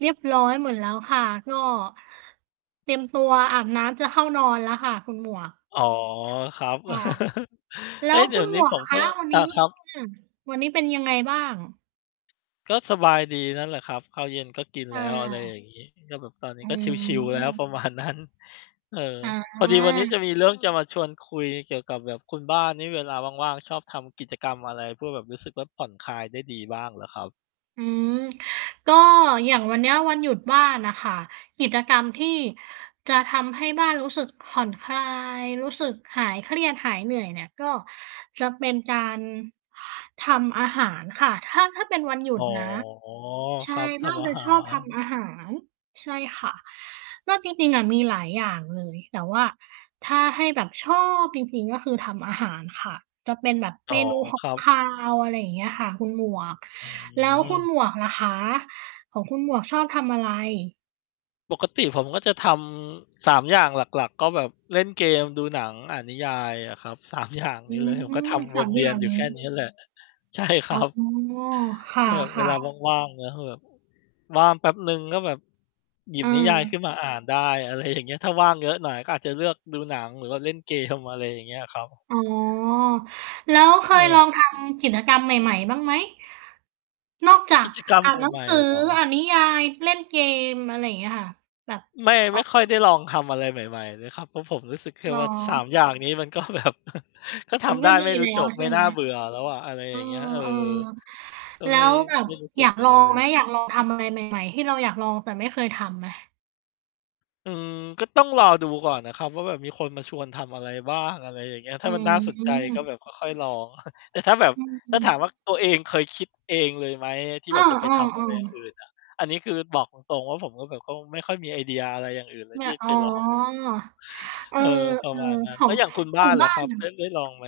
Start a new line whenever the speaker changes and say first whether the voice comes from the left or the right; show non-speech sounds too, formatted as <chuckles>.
right: เรียบร้อยหมดแล้วค่ะ ก็ เตรียมตัวอาบน้ำจะเข้านอนแล้วค่ะ คุณหมวก
left: อ๋อ ครับ
right: ค่ะ
left: <chuckles>
right: แล้
left: เฮ้
right: ว
left: ย! เด
right: ค
left: ี๋
right: ุ
left: ย
right: ณ
left: วน
right: หม
left: ี้
right: วก
left: ผ
right: อ
left: ม
right: ะค
left: ก็
right: ะ วัน
left: อ
right: นี
left: า
right: ้
left: ครับ
right: อืม วันนี้เป็นยังไงบ้าง?
left: ก็สบายดีนั่นแหละครับ ข้าวเย็นก็กิน
right: อ
left: แล้ว อะไรอ
right: า
left: ย่างงี้ ก็แบบตอนนี
right: อ
left: ้
right: ื
left: ก็ชิล ๆ แล้ว ประ มาณ
right: ม
left: นั้น เออ
right: อ๋
left: พอดีวันนี้จ
right: อ
left: ะ มีเรื่องจะมาชวนคุยเกี่ยวกับแบบคุณบ้านนี่เวลาว่าง ๆ ชอบทำกิจกรรมอะไร พวกแบบรู้สึกว่าผ่อนคลายได้ดีบ้างเหรอครับ?
right: อืม ก็ อย่างวันเนี้ยวันหยุดบ้านน่ะค่ะ กิจกรรมที่ จะทำให้บ้านรู้สึกผ่อนคลาย รู้สึกหายเครียด หายเหนื่อยเนี่ย ก็ จะเป็นการ ทำอาหารค่ะ ถ้า ถ้าเป็นวันหยุ
left: อ๋
right: ด
left: อ
right: นะ ใช
left: ค
right: ่
left: รับ ท
right: บ้าน
left: ำอา
right: จะ
left: หา
right: ชอบท
left: ร
right: ำอาหาร ใช่ค่ะ ก็จริง ๆ อะ มีหลายอย่างเลย แต่ว่า ถ้าให้แบบชอบจริง ๆ ก็คือทำอาหารค่ะ จะเป็นแบบ
left: อ๋
right: เ
left: อ
right: มนูห
left: ค
right: ก
left: รั
right: ค
left: บ
right: าว อะไรอย่างเงี้ยค่ะ คุณหมวก
left: อื
right: แล้วคุณ
left: ม
right: หมวกล่ะคะ ของคุณหมวกชอบทำอะไร?
left: ปกติผมก็จะทำ 3 อย่างหลัก ๆ ก็แบบเล่นเกม ดูหนัง อ่านนิยายอะครับ 3 อย่าง
right: อื
left: นี่เลย ผมก็ท
right: ม
left: ำ
right: ส
left: ว
right: า
left: น
right: ม
left: เว
right: อย
left: ี
right: ่
left: ย
right: า
left: น
right: ง
left: อยู
right: น
left: ่
right: ี้
left: แค่เนี้ยแหละ ใช่ค
right: อ
left: ร
right: ๋
left: ั
right: อ
left: บ
right: ค
left: ก็แบบเว
right: ่ะ
left: ลา
right: ๆ
left: ว่าง ๆ นะ คือแบบ ว่างแป๊บหนึ่งก็แบบ หยิบนิยายข
right: เออ
left: ึ้นมาอ่านได้ อะไรอย่าง เงี้ย ถ้าว่างเยอะหน่อย ก็อาจจะเลือกดูหนังหรือว่าเล่น เกม อะไรอย่างเงี้ยครับ
right: อ๋อ แล้วเค
left: เ
right: ยลอ
left: ออ
right: ง ทำ กิจกรรมใหม่ ๆ บ้างไหม? นอกจา
left: ก
right: ก
left: ิจกรรม
right: อ่านหนั
left: ใ
right: ง
left: หม่
right: สือ
left: ๆ เหรอ?
right: อ่านนิยาย เล่นเกม อะไรเงี้ยค่ะ แบบ
left: ไม่
right: อ
left: ไม
right: อ
left: ่
right: ก ก
left: ค่อ
right: ำ
left: ย
right: ลั
left: ไ
right: ง
left: ด้ลองทำอะไรใหม่ ๆ เลยครับ เพราะผมรู้สึกแค่
right: เหร
left: ว่า 3
right: อ?
left: อย่างนี้ มัน ก็แบบ <chuckles> ก็ท
right: มัน
left: ำได
right: ก็
left: ้
right: ดี
left: ไม่รู
right: แ
left: ้
right: ล้
left: จ
right: ว
left: บ
right: ใช
left: ไม
right: ่
left: ่
right: ไ
left: น
right: ห
left: ่
right: ม?
left: าเบื่อแล้วอะ อะไร
right: เอ
left: อย
right: อ
left: ่างเงี้ย เออ ก็
right: ๆ แล้
left: ไม่
right: วแบบ
left: ไม่รู้ส
right: อ
left: ึ
right: ย
left: ก
right: าก
left: อย่
right: ล
left: าง
right: อ
left: งั้น
right: ง
left: เล
right: ไหม?
left: ย
right: อยากลองทำอะไรใหม่ ๆ ที่เราอยากลองแต่ไม่เคยทำไหม?
left: อืม ก็ต้องรอดูก่อนน่ะครับว่าแบบมีคนมาชวนทำอะไรบ้าง อะไรอย่างเงี้ย ถ้
right: อื
left: ามันน่าสนใจก็แบบก
right: ม
left: ็ค่อยลอง <chuckles> แต่ถ้าแบบ
right: อื
left: ถ้าถา
right: ม
left: มว่าตัวเองเคยคิดเองเลยไหม อ ที่
right: เอ
left: แบบจะไป
right: อ
left: ทำอะไรอย่าง
right: ๆ ๆ
left: อื่นน่ะ อันนี้คือบอกตรง ๆ ว่า ผมก็แบบคงไม่ค่อยมีไอเดียอะไรอย่างอื่นเลย
right: เนี่
left: ที่
right: ย อ๋
left: ไป
right: อ
left: ลอง
right: เอ
left: เ
right: อ
left: ออ ประมาณนั้
right: ๆ ข
left: น
right: อ
left: แล้
right: ง
left: วอย่างคุณ
right: ข
left: บ้
right: อ
left: า
right: ง
left: น
right: บ
left: ล่
right: ้
left: ะ
right: า
left: คร
right: น
left: ับ
right: น่ะ
left: ได้ ได้ลองไหม?